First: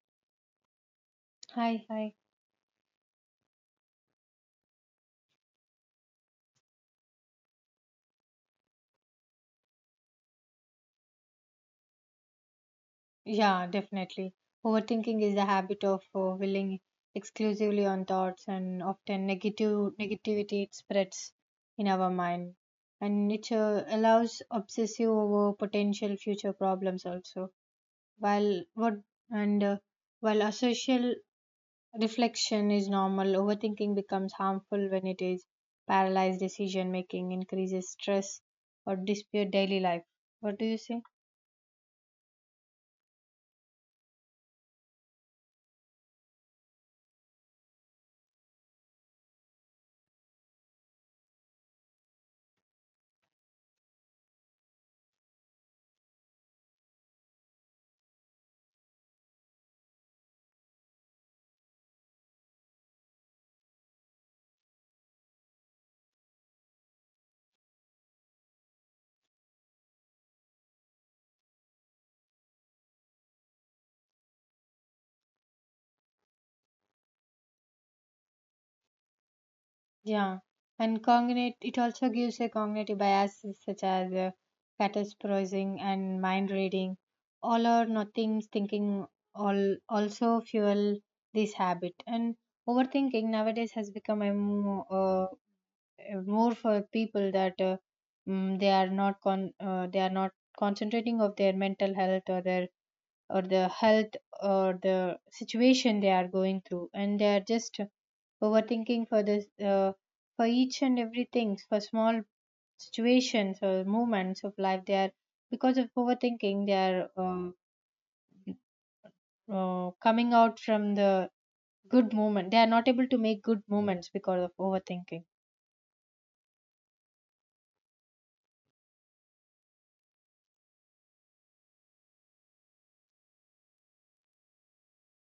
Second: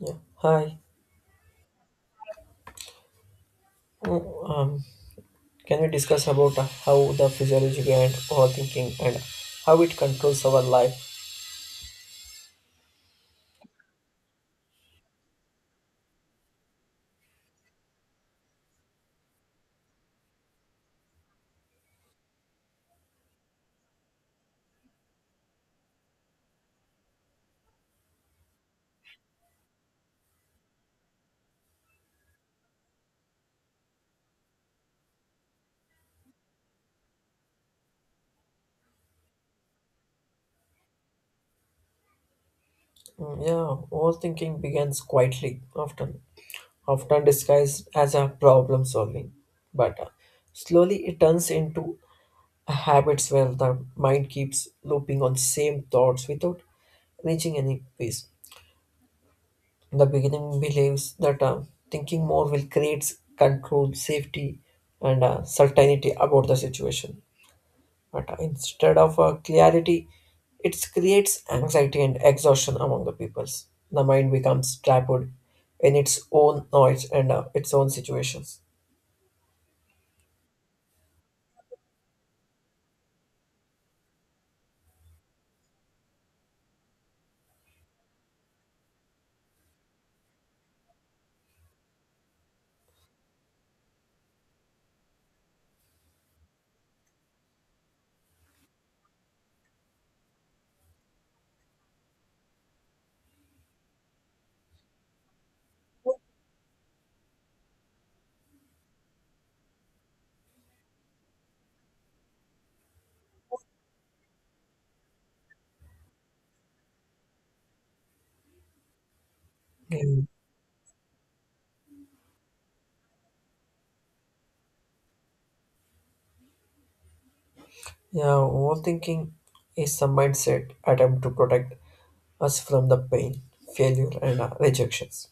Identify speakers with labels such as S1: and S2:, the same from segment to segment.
S1: Yeah. Hi.
S2: Hi, hi.
S1: Oh, Um, can we discuss about how the physiology behind overthinking and how it controls our life?
S2: Yeah, definitely. Overthinking is the habit of dwelling exclusively on thoughts and often negative negativity it spreads in our mind. And it allows obsessive over potential future problems also. While what and While asocial reflection is normal, overthinking becomes harmful when it is paralyzed decision making, increases stress or dispute daily life. What do you say?
S1: Yeah, overthinking begins quietly, often disguised as a problem solving, but slowly it turns into a habits where the mind keeps looping on same thoughts without reaching any peace. In The beginning believes that thinking more will create control, safety, and certainty about the situation. But instead of clarity, it creates anxiety and exhaustion among the peoples. The mind becomes trapped in its own noise and its own situations.
S2: Yeah, and cognate it also gives a cognitive biases such as catastrophizing and mind reading. All or nothing thinking all also fuel this habit. And overthinking nowadays has become a more for people that they are not con they are not concentrating of their mental health or their or the health or the situation they are going through, and they are just overthinking for this, for each and everything, for small situations or moments of life they are, because of overthinking they are
S1: Mm.
S2: coming out from the good moment, they are not able to make good moments because of overthinking.
S1: Yeah, overthinking is a mindset attempt to protect us from the pain, failure, and rejections.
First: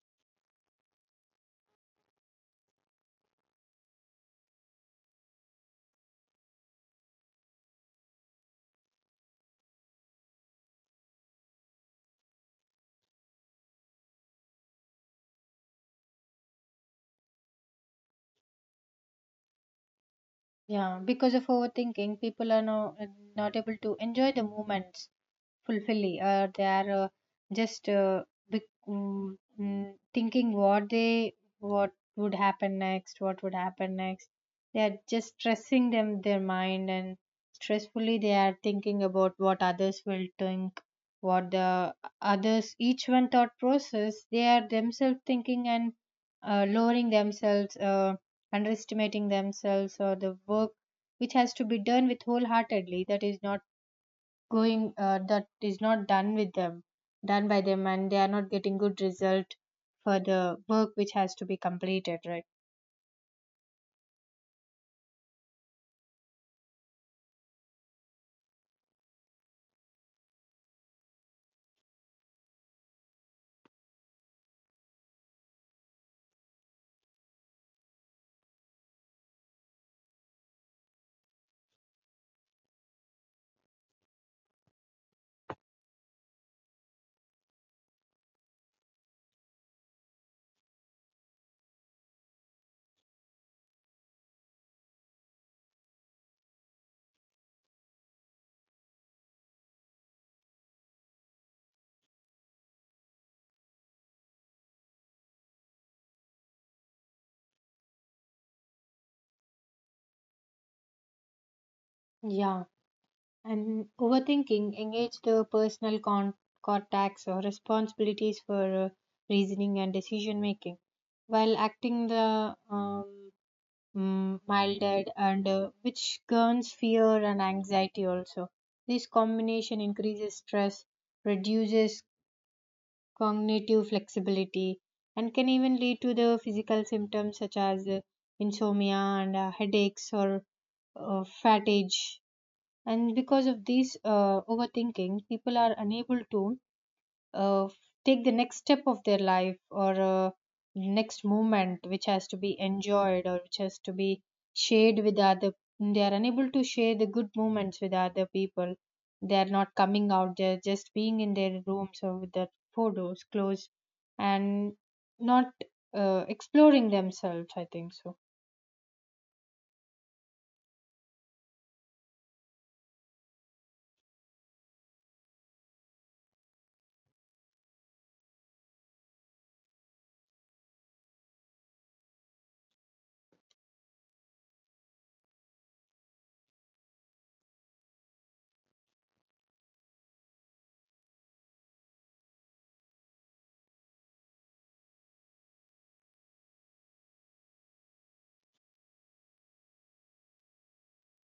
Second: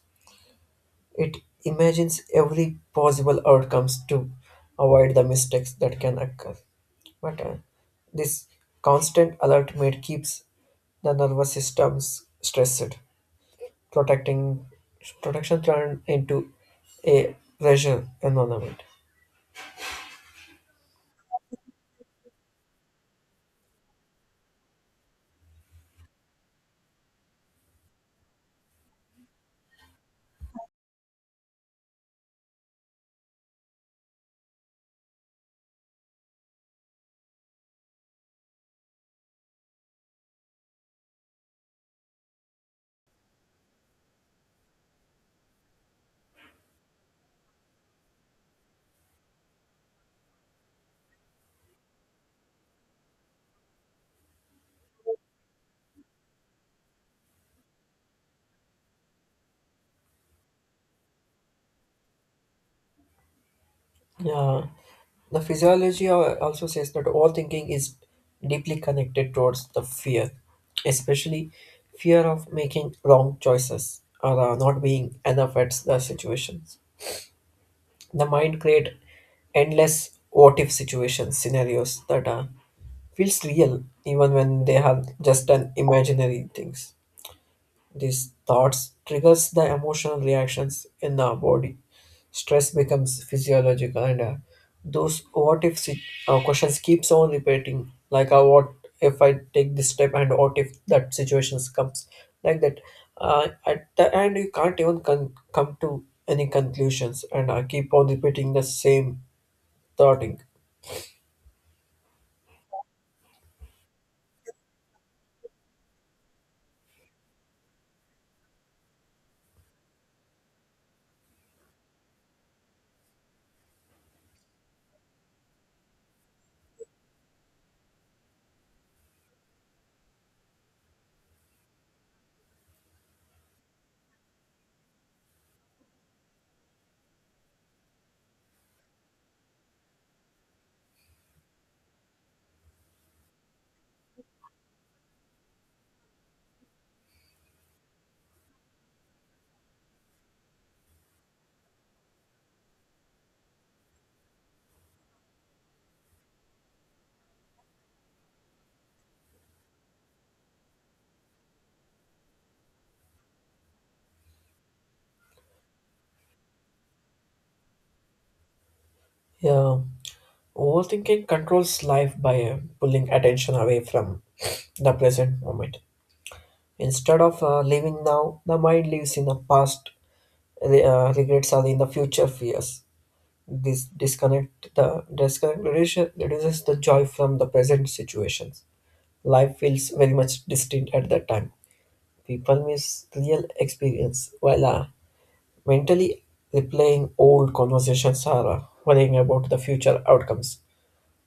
S1: It imagines every possible outcomes to avoid the mistakes that can occur. But this constant alert mode keeps the nervous systems stressed, protecting protection turned into a pressure environment.
S2: Yeah, because of overthinking people are now not able to enjoy the moments fulfilling, they are just bec- mm, mm, thinking what they, what would happen next, what would happen next, they are just stressing them, their mind, and stressfully they are thinking about what others will think, what the others, each one thought process they are themselves thinking and lowering themselves, underestimating themselves or the work which has to be done with wholeheartedly, that is not going, that is not done with them, done by them, and they are not getting good result for the work which has to be completed, right?
S1: Yeah, the physiology also says that overthinking is deeply connected towards the fear, especially fear of making wrong choices or not being enough at the situations. The mind create endless what if situations scenarios that are feels real even when they have just an imaginary things. These thoughts triggers the emotional reactions in our body. Stress becomes physiological and those what if si- questions keeps on repeating like what if I take this step and what if that situations comes like that. At the end you can't even come to any conclusions and keep on repeating the same thought.
S2: Yeah. And overthinking engage the contacts or responsibilities for reasoning and decision making while acting the milded, and which turns fear and anxiety also. This combination increases stress, reduces cognitive flexibility, and can even lead to the physical symptoms such as insomnia and headaches or fatigue. And because of this overthinking, people are unable to uh, take the next step of their life, or next moment which has to be enjoyed or which has to be shared with other. They are unable to share the good moments with other people. They are not coming out, they're just being in their rooms or with their photos closed, and not exploring themselves, I think so.
S1: Yeah, overthinking controls life by pulling attention away from the present moment. Instead of living now, the mind lives in the past, regrets are in the future fears. This disconnect the disconnect reduces, reduces the joy from the present situations. Life feels very much distinct at that time. People miss real experience while mentally replaying old conversations or worrying about the future outcomes.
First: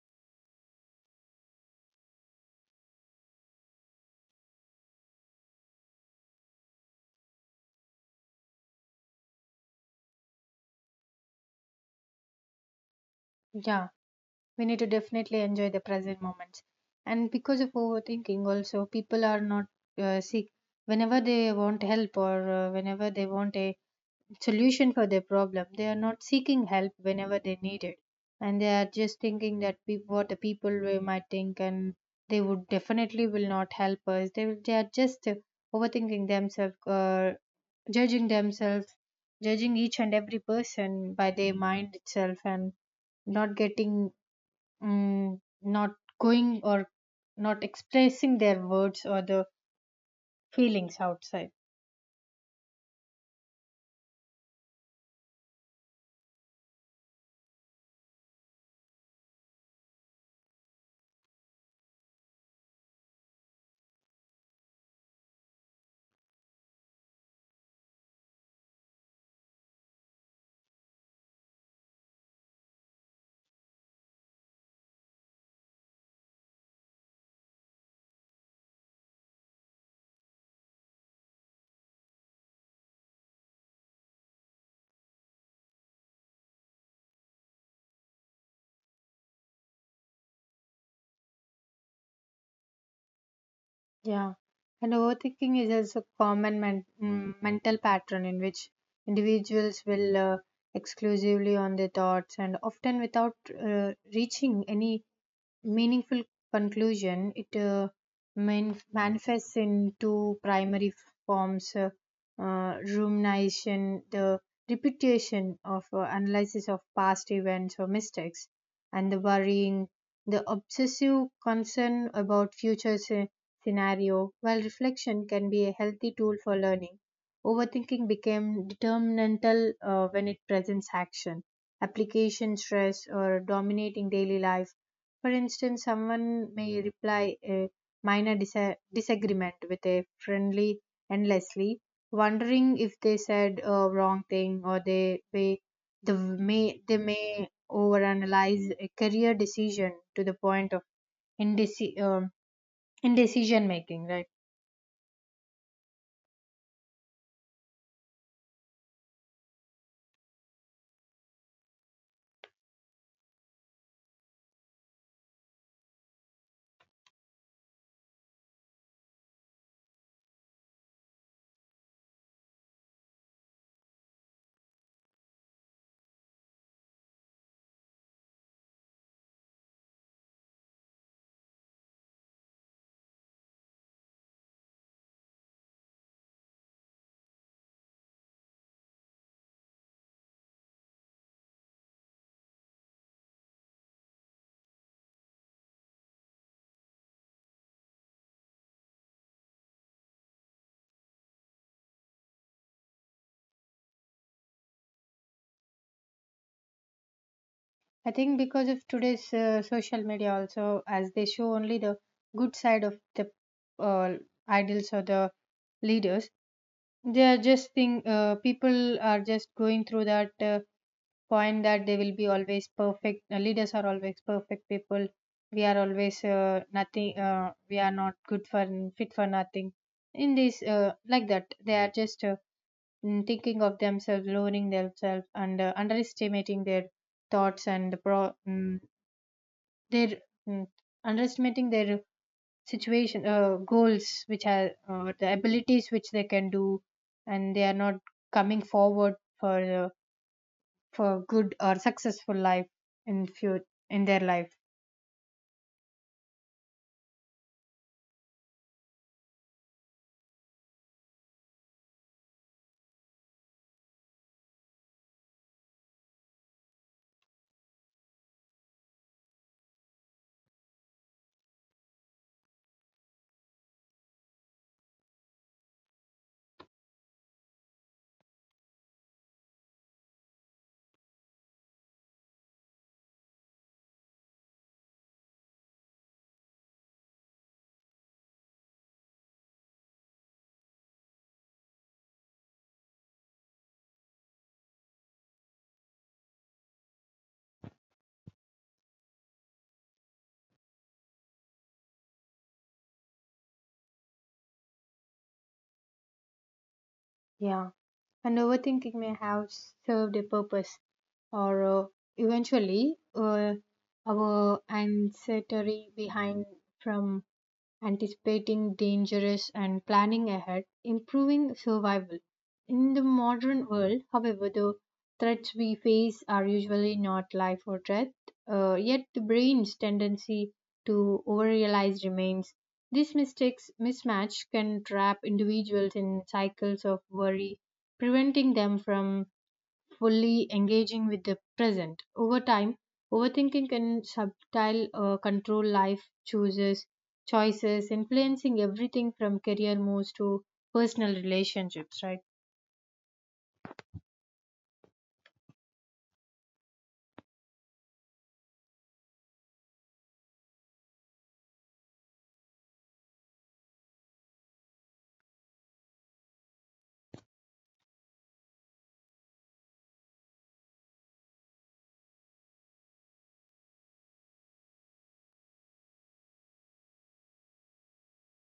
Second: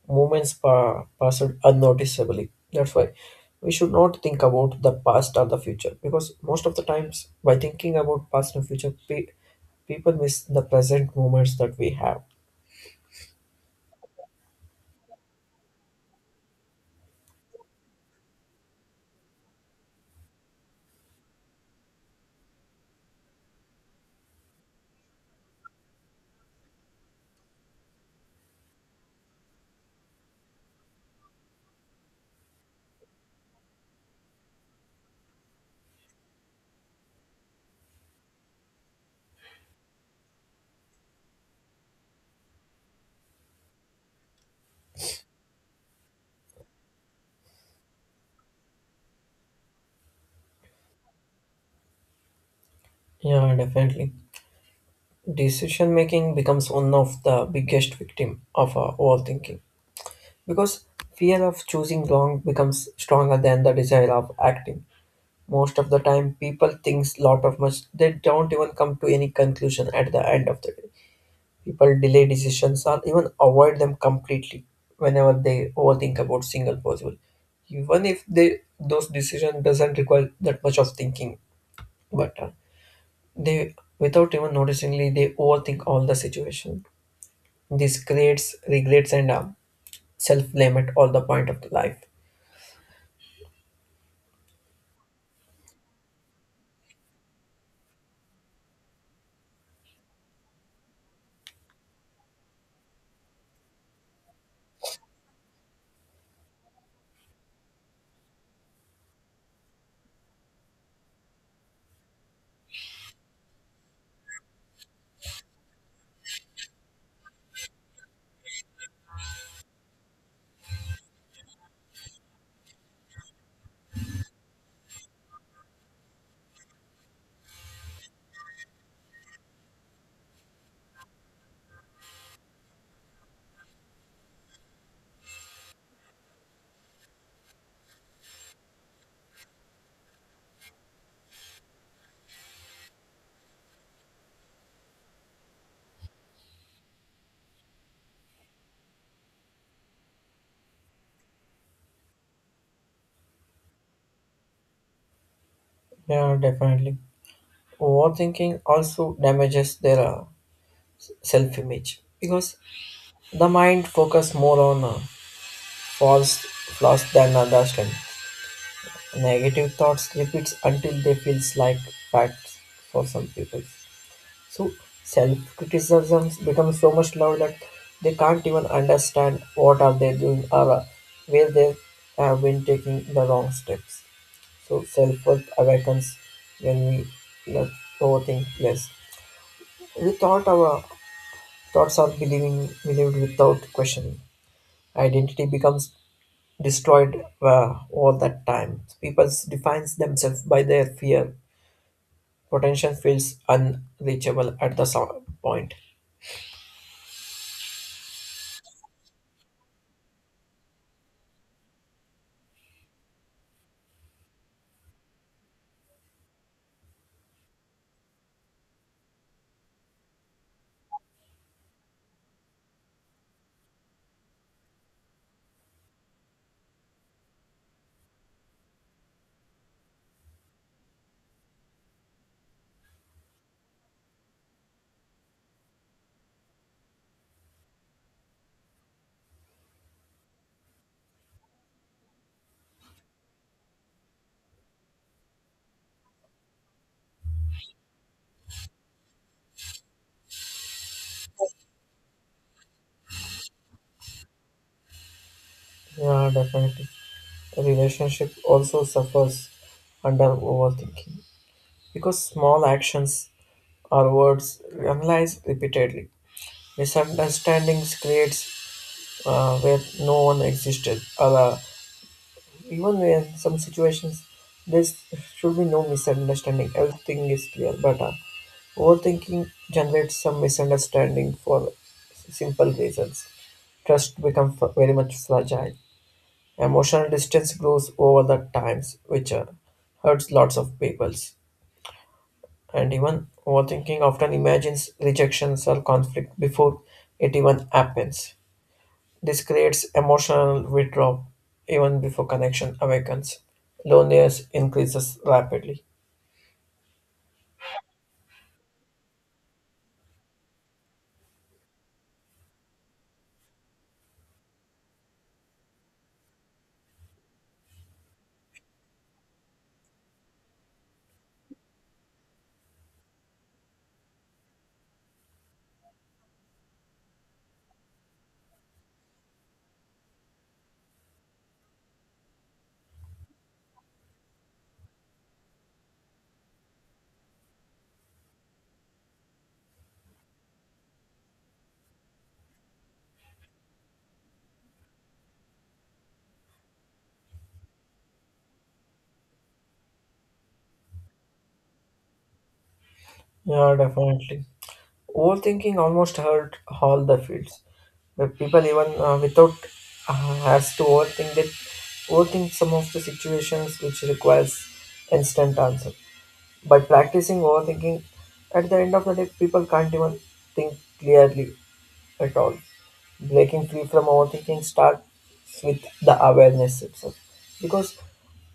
S1: Moments passed unnoticeably. That's why we should not think about the past or the future, because most of the times by thinking about past and future, people miss the present moments that we have.
S2: Yeah, we need to definitely enjoy the present moments, and because of overthinking also people are not seek whenever they want help or whenever they want a solution for their problem, they are not seeking help whenever they need it, and they are just thinking that peop what the people will, might think, and they would definitely will not help us, they are just overthinking themselves, judging themselves, judging each and every person by their mind itself, and not getting, not going, or not expressing their words or the feelings outside.
S1: Yeah, definitely. Decision making becomes one of the biggest victim of our overthinking because fear of choosing wrong becomes stronger than the desire of acting. Most of the time, people thinks lot of much. They don't even come to any conclusion at the end of the day. People delay decisions or even avoid them completely whenever they overthink about single possible. Even if they those decision doesn't require that much of thinking, but they without even noticingly they overthink all the situation. This creates regrets and self blame at all the point of the life.
S2: Yeah. And overthinking is also a common mental pattern in which individuals will exclusively on their thoughts and often without reaching any meaningful conclusion. It manifests in two primary forms, rumination, the repetition of analysis of past events or mistakes, and the worrying, the obsessive concern about scenario. While reflection can be a healthy tool for learning, overthinking became determinantal when it presents action application stress or dominating daily life. For instance, someone may reply a disagreement with a friendly endlessly, wondering if they said a wrong thing, or they may overanalyze a career decision to the point of indeci- um, indecision making. Right?
S1: Yeah, definitely. Overthinking also damages their self image because the mind focus more on false flaws than understand. Negative thoughts repeats until they feels like facts for some people, so self-criticism becomes so much loud that they can't even understand what are they doing or where they have been taking the wrong steps. So self-worth awakens when we let overthink less. We thought our thoughts are believing believed without questioning. Identity becomes destroyed all that time people defines themselves by their fear. Potential feels unreachable at the some point.
S2: I think because of today's social media also, as they show only the good side of the uh, idols or the leaders, they are just think people are just going through that point that they will be always perfect, leaders are always perfect people, we are always nothing, we are not good for fit for nothing in this, like that they are just thinking of themselves, lowering themselves and underestimating their thoughts and their mm, underestimating their situation, goals which are the abilities which they can do, and they are not coming forward uh, for good or successful life in future in their life.
S1: Yeah, definitely. The relationship also suffers under overthinking, because small actions or words analyzed repeatedly. Misunderstandings creates where no one existed, or even where some situations there should be no misunderstanding, everything is clear. But overthinking generates some misunderstanding for simple reasons. Trust becomes very much fragile. Emotional distance grows over the times, which hurts lots of peoples. And even overthinking often imagines rejections or conflict before it even happens. This creates emotional withdrawal even before connection awakens. Loneliness increases rapidly.
S2: Yeah, and overthinking may have served a purpose, or eventually our ancestry behind from anticipating dangers and planning ahead, improving survival. In the modern world, however, the threats we face are usually not life or death, yet the brain's tendency to overrealize remains. This mistakes mismatch can trap individuals in cycles of worry, preventing them from fully engaging with the present. Over time, overthinking can subtile control life chooses choices, influencing everything from career moves to personal relationships, right?
S1: Yeah, definitely. Overthinking almost hurt all the fields. The people even without has to overthink that overthink some of the situations which requires instant answer. By practicing overthinking, at the end of the day, people can't even think clearly at all. Breaking free from overthinking starts with the awareness itself, because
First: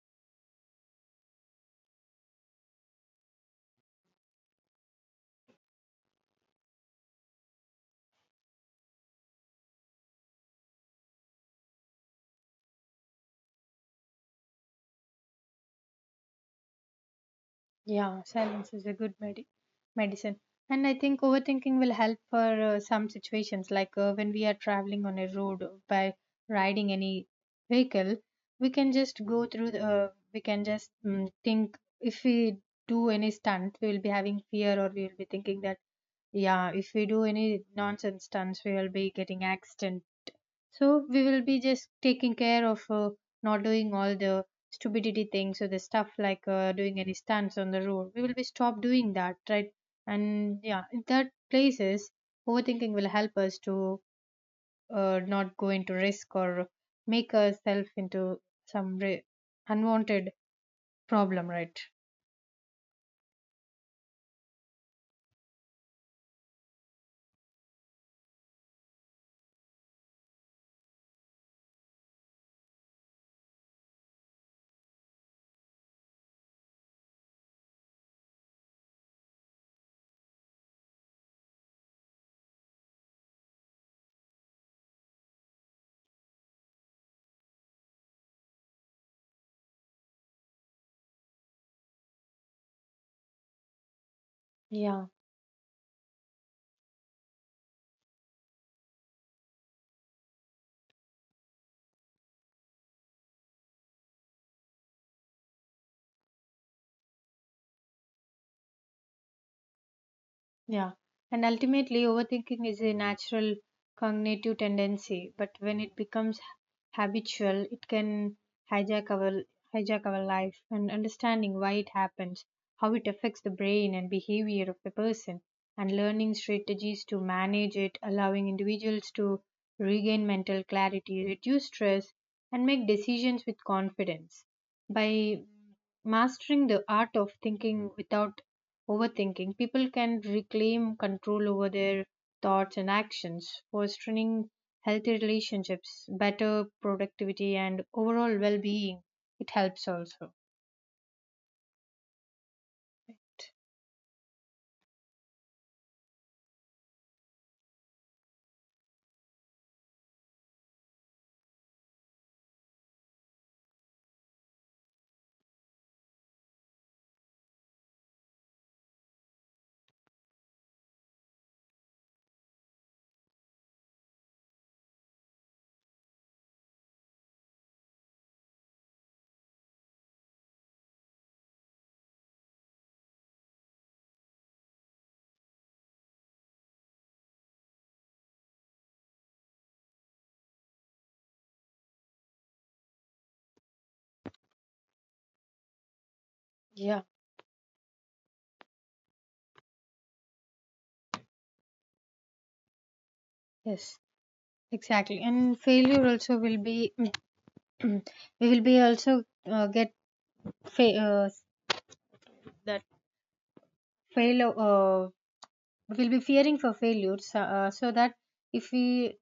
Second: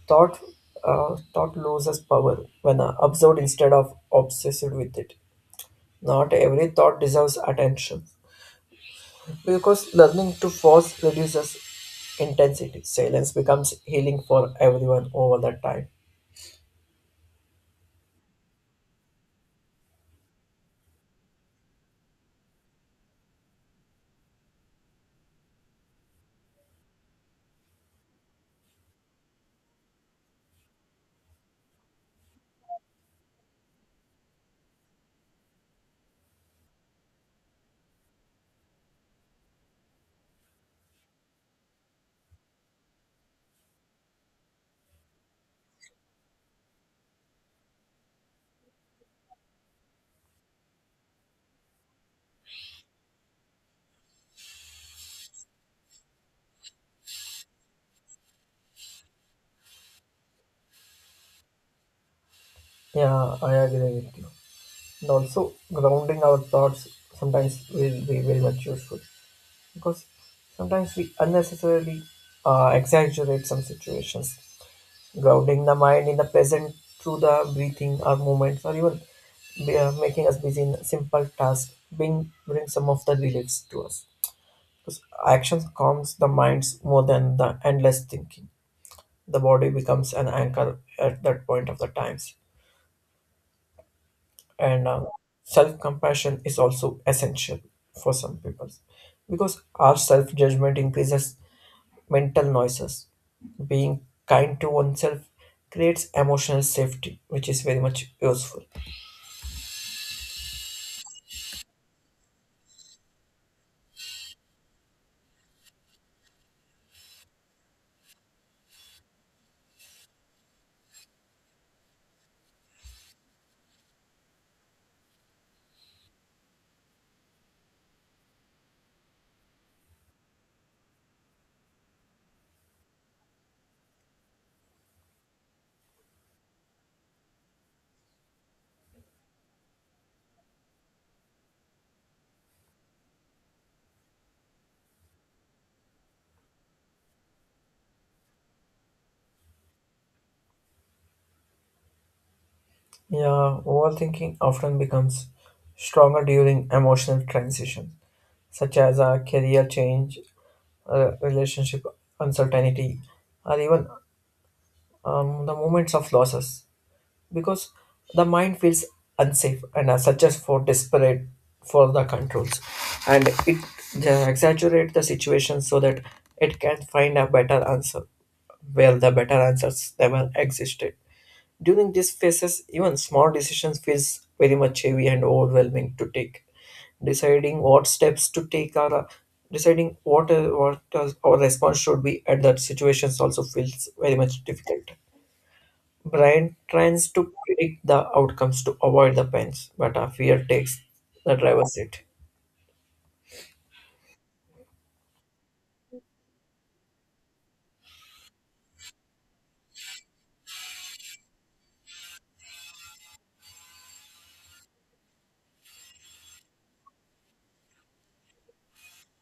S1: thought thought loses power when observed instead of obsessed with it. Not every thought deserves attention, because learning to pause reduces intensity. Silence becomes healing for everyone over the time.
S2: Yeah, silence is a good medicine. And I think overthinking will help for some situations, like when we are traveling on a road by riding any vehicle, we can just go through the, we can just think, if we do any stunt, we will be having fear, or we will be thinking that, yeah, if we do any nonsense stunts, we will be getting accident, so we will be just taking care of not doing all the stupidity things or the stuff like doing any stunts on the road. We will be stop doing that, right? And yeah, in that places, overthinking will help us to not go into risk or make ourselves into some re- unwanted problem, right?
S1: Yeah, I agree with you. And also, grounding our thoughts sometimes will be very much useful, because sometimes we unnecessarily exaggerate some situations. Grounding the mind in the present through the breathing or movements, or even making us busy in simple tasks, bring some of the reliefs to us. Because actions calms the minds more than the endless thinking. The body becomes an anchor at that point of the times, and
S2: Yeah.
S1: self compassion is also essential for some people because our self judgment increases mental noises. Being kind to oneself creates emotional safety, which is very much useful.
S2: Yeah. And ultimately, overthinking is a natural cognitive tendency, but when it becomes habitual, it can hijack our hijack our life, and understanding why it happens, how it affects the brain and behavior of the person, and learning strategies to manage it, allowing individuals to regain mental clarity, reduce stress, and make decisions with confidence. By mastering the art of thinking without overthinking, people can reclaim control over their thoughts and actions, fostering healthy relationships, better productivity, and overall well being. It helps also.
S1: Yeah, overthinking often becomes stronger during emotional transitions, such as a career change, a relationship uncertainty, or even the moments of losses, because the mind feels unsafe and are such as for desperate for the controls, and it exaggerate the situation so that it can find a better answer where the better answers never existed. During these phases, even small decisions feels very much heavy and overwhelming to take. Deciding what steps to take, or deciding what our response should be at that situations also feels very much difficult. Brian
S2: Yeah.
S1: tries to predict the outcomes to avoid the pains, but our fear takes the driver's seat.
S2: Yes, exactly. And failure also will be, we will be also get fa- that failure. We'll be fearing for failure, so, so that if we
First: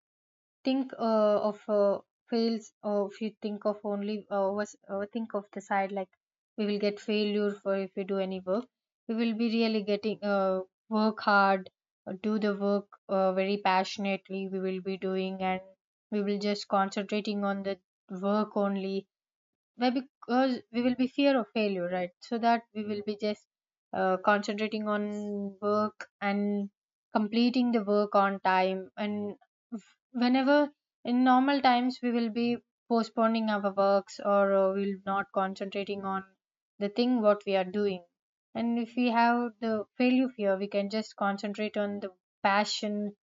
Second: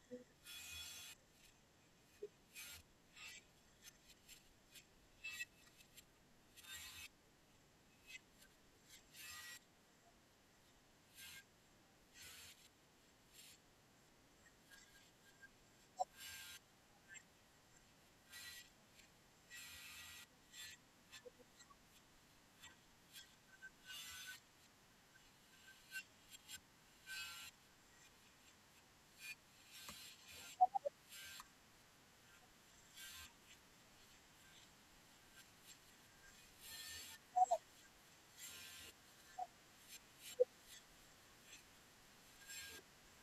S2: think of fails, or if you think of only was think of the side like we will get failure for, if we do any work we will be really getting work hard, do the work very passionately we will be doing, and we will just concentrating on the work only. Why? Because we will be fear of failure, right? So that we will be just concentrating on work and completing the work on time. And whenever in normal times we will be postponing our works or we'll not concentrating on the thing what we are doing. And if we have the failure fear, we can just concentrate on the passion,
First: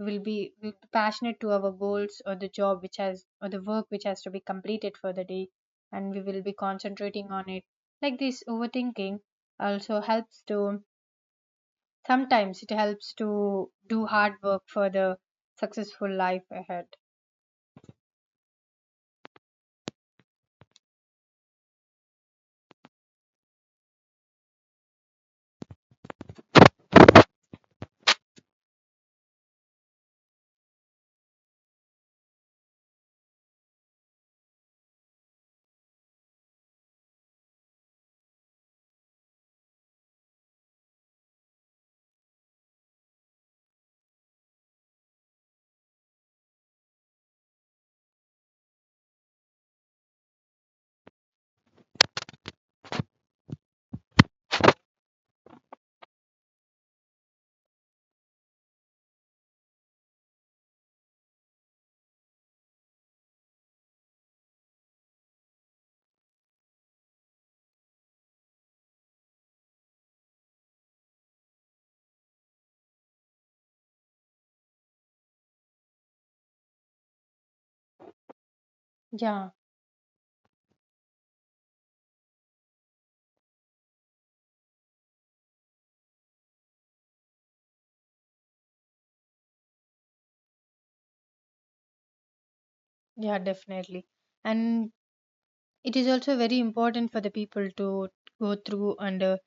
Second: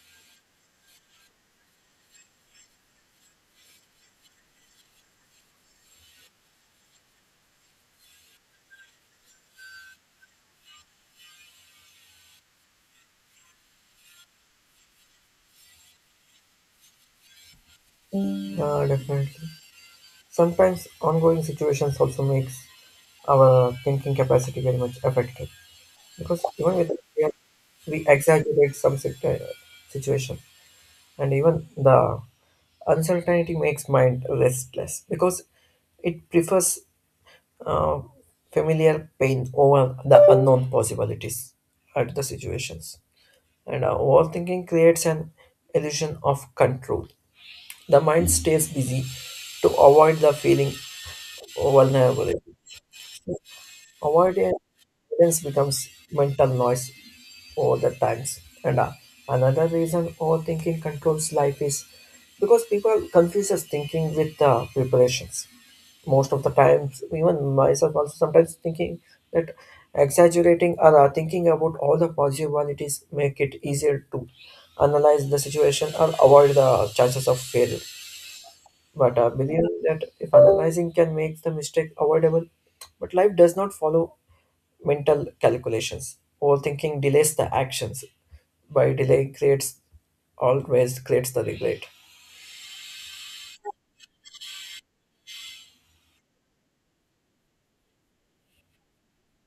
S2: will be, we will be passionate to our goals or the job which has, or the work which has to be completed for the day, and we will be concentrating on it. Like this, overthinking also helps to, sometimes it helps to do hard work for the successful life ahead.
S1: Yeah, definitely. Sometimes ongoing situations also makes our thinking capacity very much affected, because even with the fear we exaggerate some situation, and even the uncertainty makes mind restless because it prefers uh, familiar pain over the unknown possibilities at the situations. And overthinking creates an illusion of control. The mind stays busy to avoid the feeling of vulnerability. Avoidance becomes mental noise all the times. And another reason overthinking controls life is because people confuses thinking with preparations. Most of the times, even myself also sometimes thinking that exaggerating or thinking about all the possibilities make it easier to analyze the situation or avoid the chances of failure. But I
S2: Yeah.
S1: believe that if analyzing can make the mistake avoidable, but life does not follow mental calculations. Overthinking delays the actions by delay creates always creates the regret.
S2: Yeah, definitely. And it is also very important for the people to go through and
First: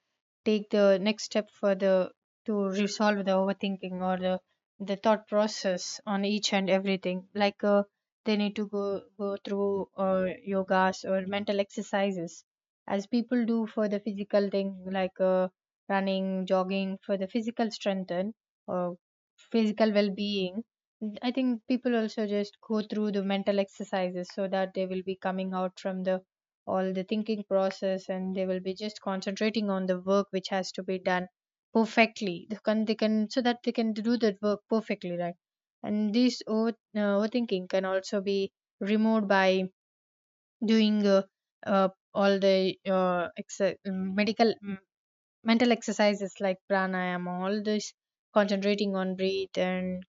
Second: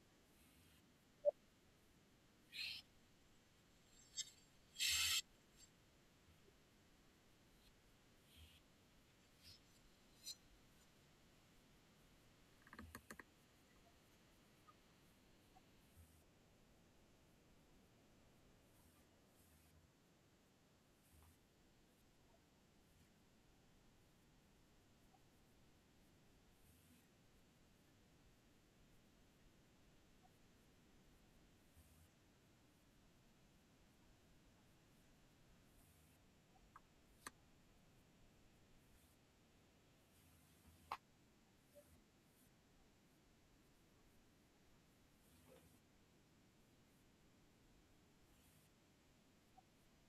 S2: take the next step for the, to resolve the overthinking or the thought process on each and everything, like they need to go through yogas or mental exercises, as people do for the physical thing, like running, jogging for the physical strength and or physical well-being. I think people also just go through the mental exercises so that they will be coming out from the all the thinking process and they will be just concentrating on the work which has to be done perfectly. They can, so that they can do that work perfectly, right? And this overthinking can also be removed by doing uh, all the mental exercises like pranayama, all this concentrating on breath and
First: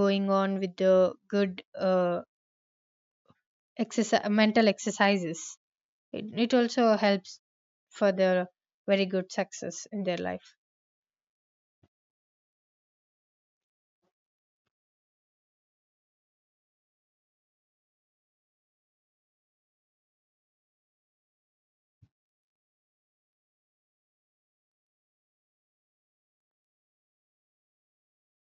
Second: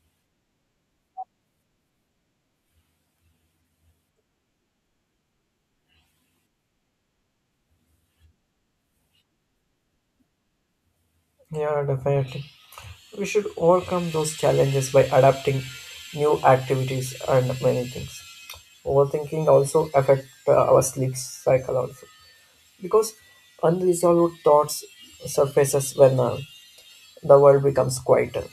S2: going on with the good exercise mental exercises. It also helps for their very good success in their life.
S1: Yeah, definitely. We should overcome those challenges by adapting new activities and many things. Overthinking also affect our sleep cycle also because unresolved thoughts surfaces when the world becomes quieter.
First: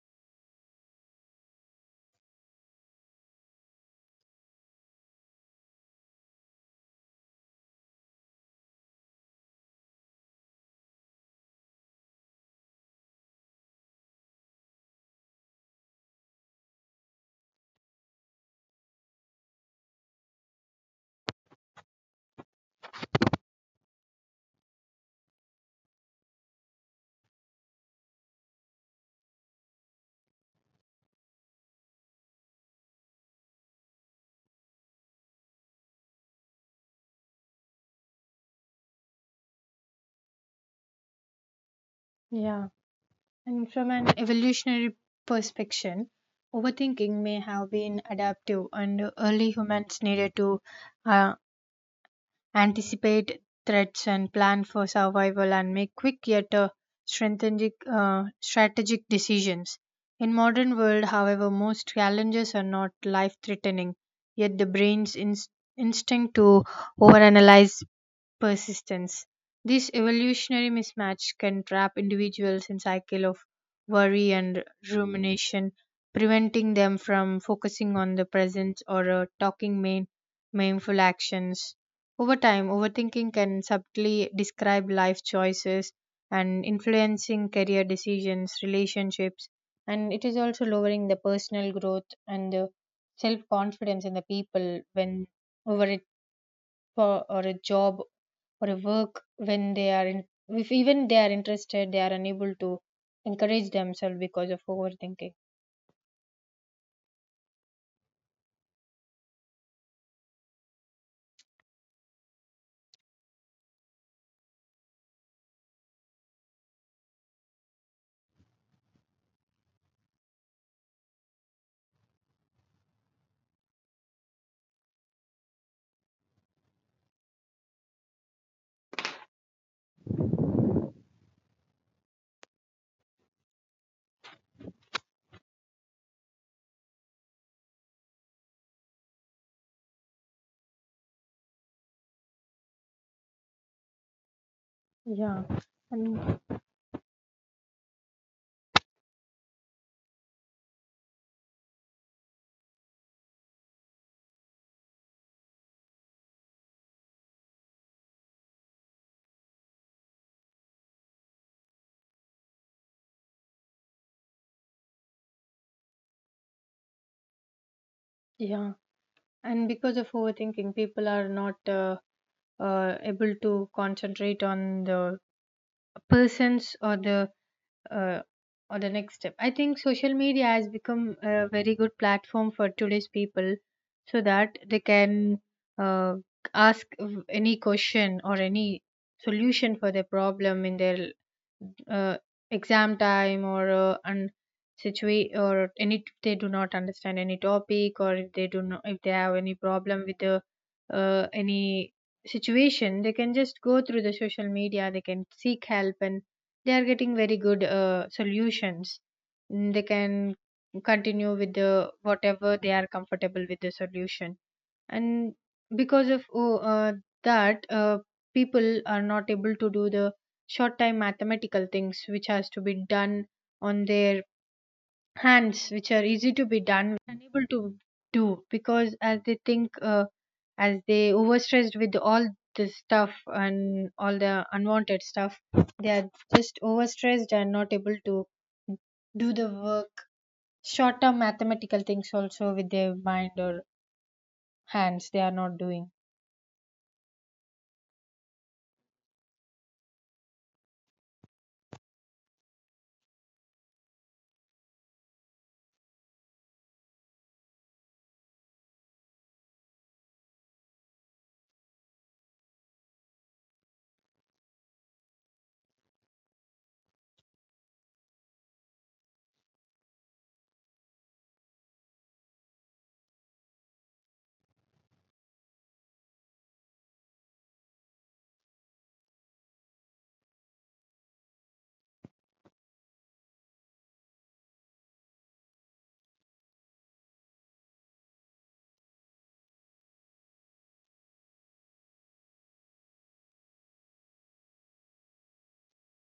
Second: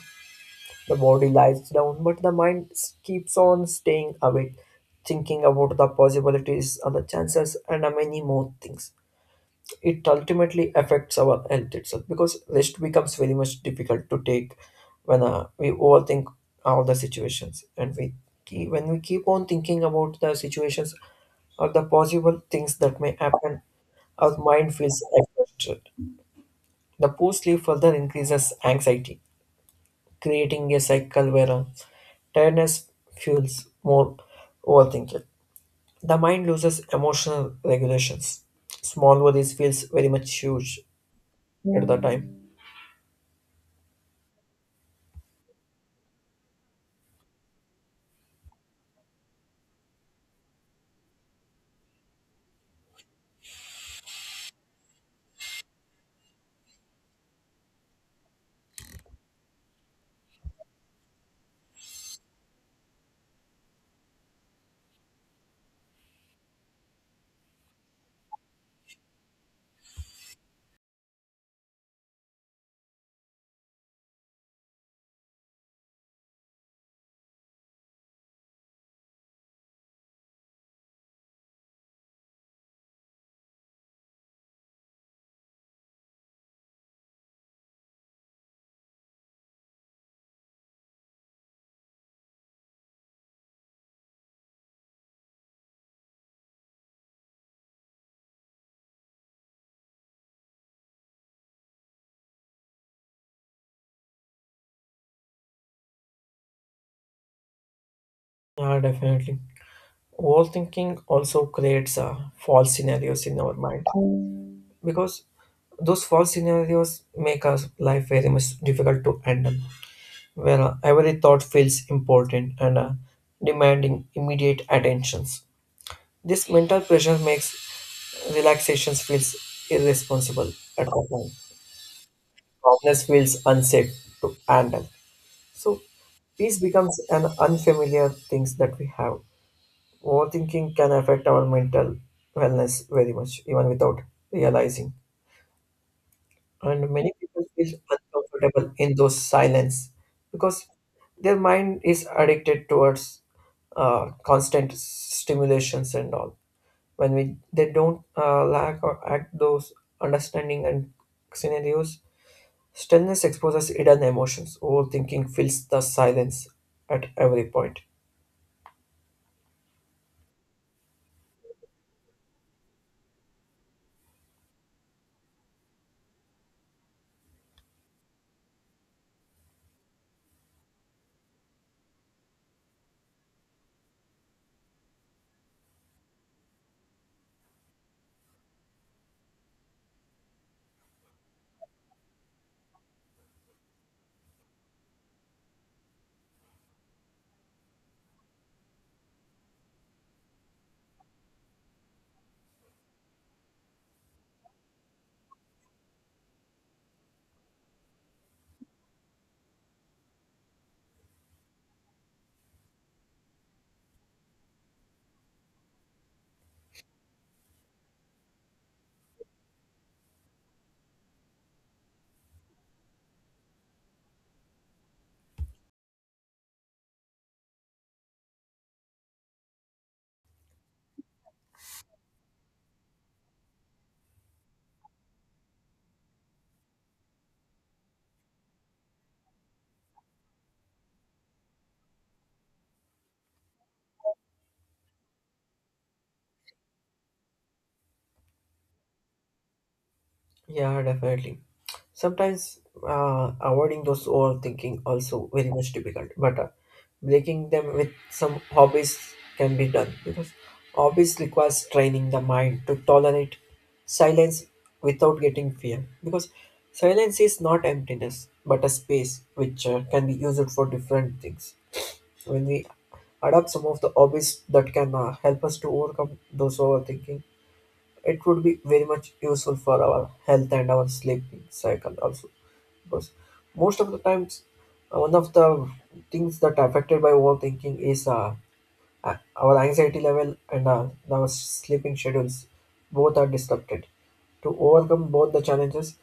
S1: The body lies down, but the mind keeps on staying awake, thinking about the possibilities and the chances and many more things. It ultimately affects our health itself because rest becomes very much difficult to take when we overthink all the situations, and when we keep on thinking about the situations or the possible things that may happen, our mind feels affected. The poor sleep further increases anxiety, creating a cycle where tiredness fuels more overthinking. The mind loses emotional regulations. Small worries feels very much huge at the time.
S2: Yeah. And from an evolutionary perspective, overthinking may have been adaptive, and early humans needed to uh, anticipate threats and plan for survival and make quick yet strategic decisions. In modern world, however, most challenges are not life-threatening, yet the instinct to overanalyze persistence. This evolutionary mismatch can trap individuals in cycle of worry and rumination, preventing them from focusing on the present or talking main, mindful actions. Over time, overthinking can subtly describe life choices and influencing career decisions, relationships, and it is also lowering the personal growth and the self confidence in the people when over it for or a job or a work when they are in, if even they are interested they are unable to encourage themselves because of overthinking.
S1: Yeah, definitely. Overthinking also creates false scenarios in our mind, because those false scenarios make our life very much difficult to handle, where every thought feels important and demanding immediate attentions. This mental pressure makes relaxations feels irresponsible at all time. Calmness feels unsafe to handle. So peace becomes an unfamiliar things that we have. Overthinking can affect our mental wellness very much, even without realizing.
S2: Yeah. And
S1: And many people feel uncomfortable in those silence because their mind is addicted towards constant stimulations and all. When we they don't lack or act those understanding and scenarios, stillness exposes hidden emotions. Overthinking fills the silence at every point.
S2: yeah, and because of overthinking people are not able to concentrate on the persons uh, or the next step. I think social media has become a very good platform for today's people so that they can uh, ask any question or any solution for their problem in their uh, exam time or and situate or any, if they do not understand any topic, or if they do not, if they have any problem with the any situation, they can just go through the social media, they can seek help, and they are getting very good solutions. Mm, they can continue with the whatever they are comfortable with the solution, and because of oh, that people are not able to do the short time mathematical things which has to be done on their hands which are easy to be done, unable to do, because as they think, as they overstressed with all this stuff and all the unwanted stuff, they are just overstressed and not able to do the work. Short term mathematical things also with their mind or hands they are not doing.
S1: Yeah, definitely. Sometimes avoiding those overthinking also very much difficult, but breaking them with some hobbies can be done because hobbies requires training the mind to tolerate silence without getting fear, because silence is not emptiness but a space which can be used for different things. When we adopt some of the hobbies that can help us to overcome those overthinking, it would be very much useful for our health and our sleeping cycle also, because most of the times one of the things that affected by overthinking is our anxiety level and our sleeping schedules. Both are disrupted. To overcome both the challenges,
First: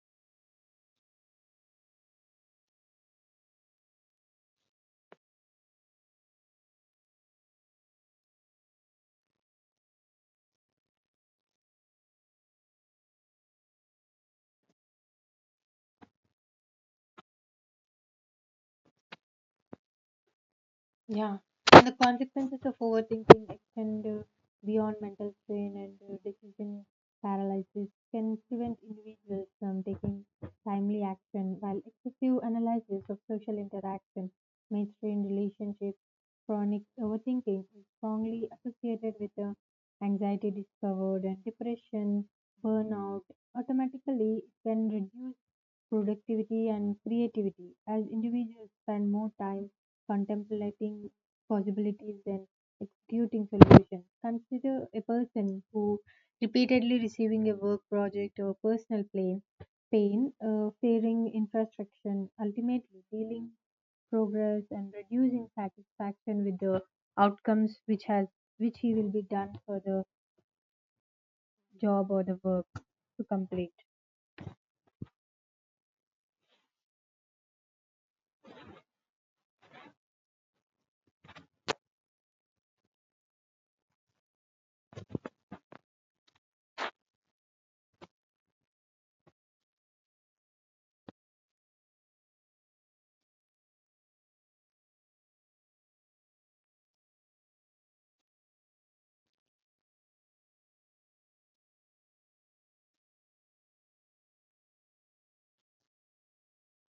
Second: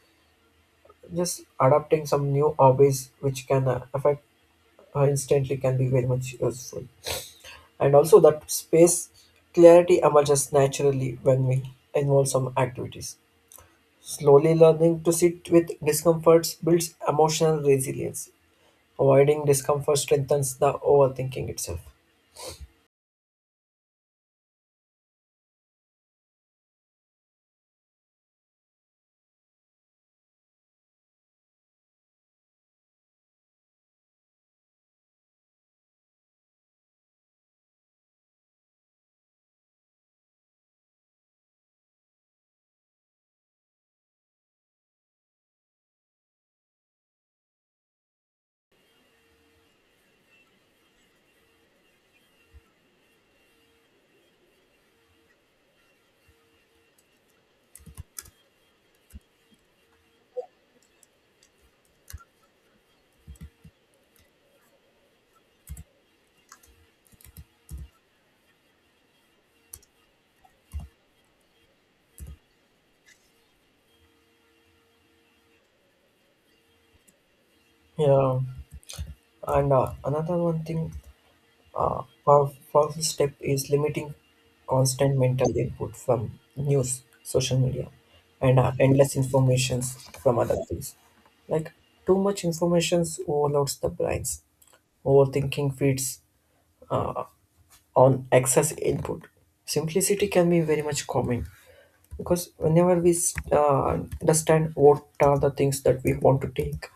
S1: just adopting some new hobbies which can affect instantly can be very much useful. And also that space, clarity emerges naturally when we involve some activities. Slowly learning to sit with discomforts builds emotional resilience. Avoiding discomfort strengthens the
S2: Yeah,
S1: overthinking itself.
S2: and the consequences of overthinking extend beyond mental strain and decision paralysis, can prevent individuals from taking timely action, while excessive analysis of social interaction may strain relationships. Chronic overthinking is strongly associated with anxiety disorder and depression, burnout. Automatically, it can reduce productivity and creativity, as individuals spend more time contemplating possibilities than executing solutions. Consider a person who repeatedly receiving a work project or personal play, pain, fearing infrastructure, ultimately dealing progress and reducing satisfaction with the outcomes which has, which he will be done for the job or the work to complete.
S1: Yeah, and another one thing, powerful step is limiting constant mental input from news, social media, and endless informations from other things. Like, too much information overloads the brains. Overthinking feeds on excess input. Simplicity can be very much common, because whenever we understand what are the things that we want to take,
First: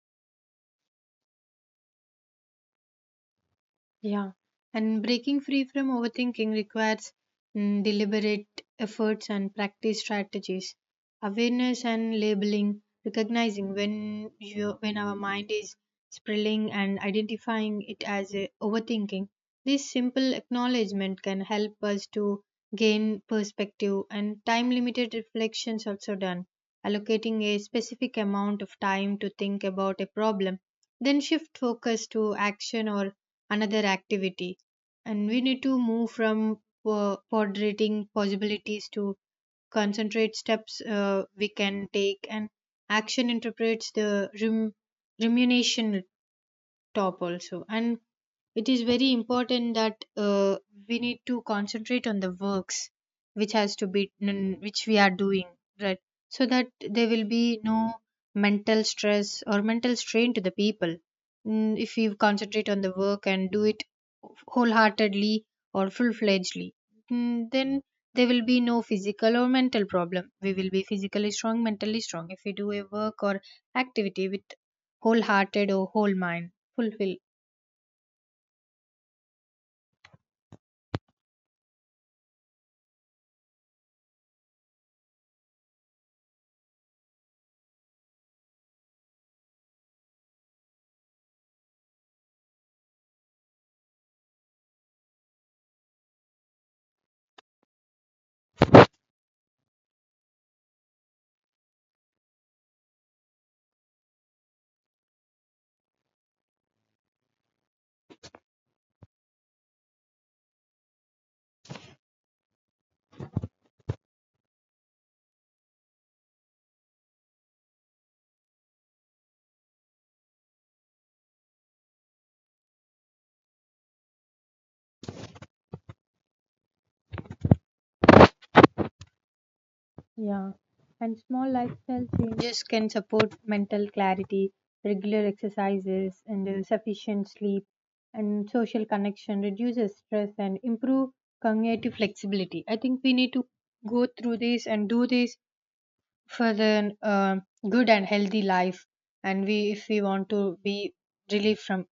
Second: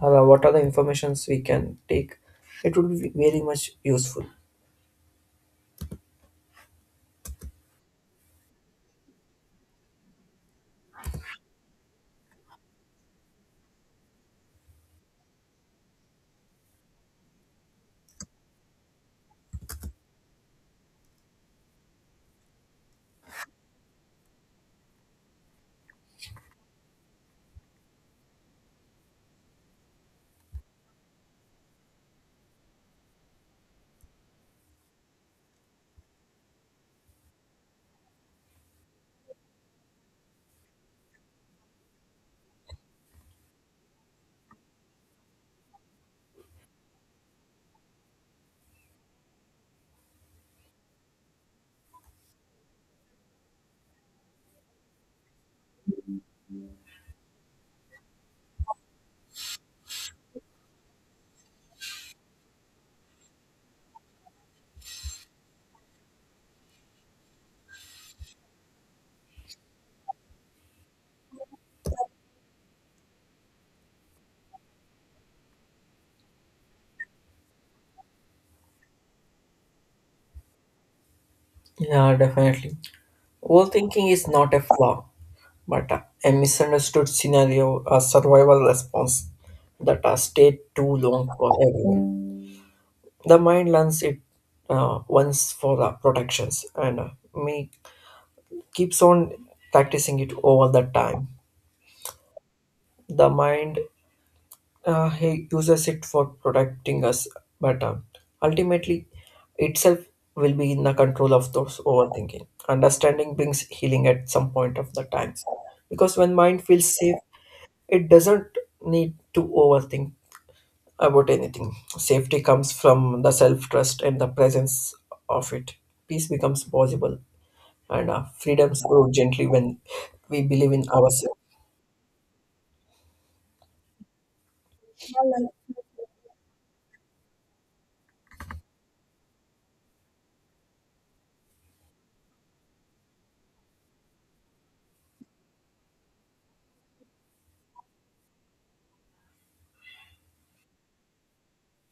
S1: what are the informations we can take, it would be very much useful.
S2: Yeah, and breaking free from overthinking requires mm, deliberate efforts and practice strategies, awareness and labeling, recognizing when our mind is spilling and identifying it as a overthinking. This simple acknowledgement can help us to gain perspective, and time limited reflections also done. Allocating a specific amount of time to think about a problem, then shift focus to action or another activity, and we need to move from ponderating possibilities to concentrate steps we can take, and action interprets the rem- remuneration top also. And it is very important that we need to concentrate on the works which has to be which we are doing right, so that there will be no mental stress or mental strain to the people. Mm, if we concentrate on the work and do it wholeheartedly or full-fledgedly, mm, then there will be no physical or mental problem. We will be physically strong, mentally strong, if we do a work or activity with wholehearted or whole mind fulfill.
S1: Yeah, definitely. Overthinking is not a flaw, but a misunderstood scenario, a survival response that has stayed too long for everyone. The mind learns it once for the protections and may keeps on practicing it over the time. The mind he uses it for protecting us better. Ultimately, itself will be in the control of those overthinking. Understanding brings healing at some point of the time, because when mind feels safe, it doesn't need to overthink about anything. Safety comes from the self trust and the presence of it. Peace becomes possible, and our freedoms grow gently when we
S2: Yeah,
S1: believe in
S2: and
S1: ourselves.
S2: small lifestyle changes can support mental clarity, regular exercises, and sufficient sleep, and social connection, reduces stress, and improve cognitive flexibility. I think we need to go through this and do this for the good and healthy life. And we, if we want to be relieved from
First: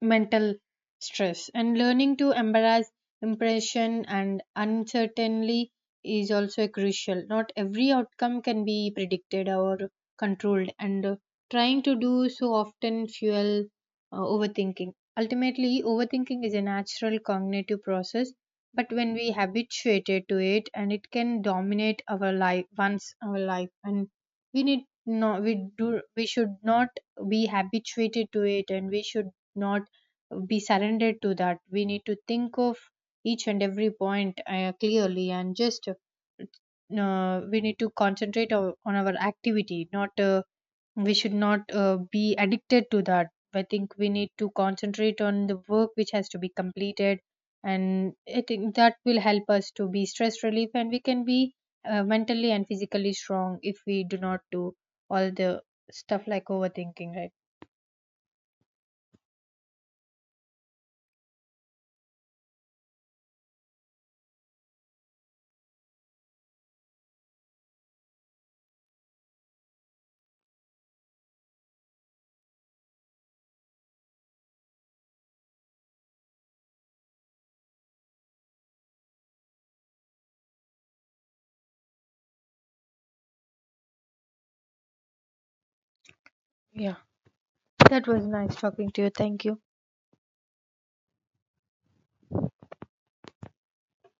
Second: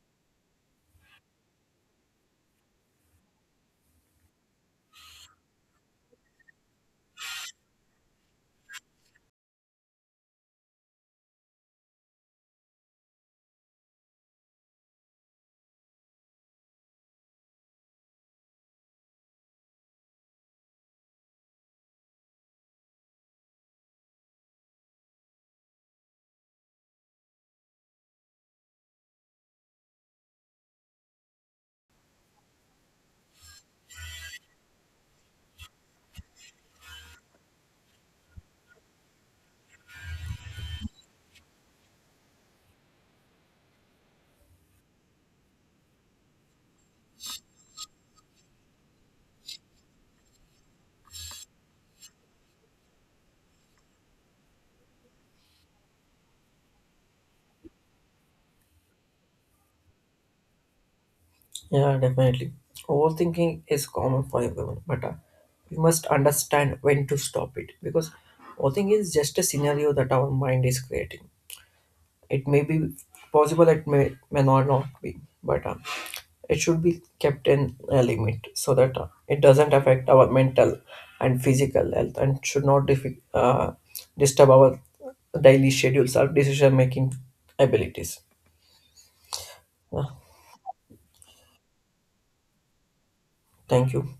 S2: mental stress, and learning to embrace impression and uncertainty is also crucial. Not every outcome can be predicted or controlled, and trying to do so often fuel overthinking. Ultimately, overthinking is a natural cognitive process, but when we habituated to it and it can dominate our life, once our life, and we need no, we do, we should not be habituated to it, and we should not be surrendered to that. We need to think of each and every point clearly, and just we need to concentrate on our activity, not we should not be addicted to that. I think we need to concentrate on the work which has to be completed, and I think that will help us to be stress relief, and we can be mentally and physically strong if we do not do all the stuff like overthinking, right?
S1: Yeah, definitely. Overthinking is common for everyone, but we must understand when to stop it because overthinking is just a scenario that our mind is creating. It may be possible, it may not be, but it should be kept in a limit so that it doesn't affect our mental and physical health and should not disturb our daily schedules or decision
S2: Yeah,
S1: making
S2: that
S1: abilities.
S2: was nice talking to you. Thank you.
S1: Uh, thank you.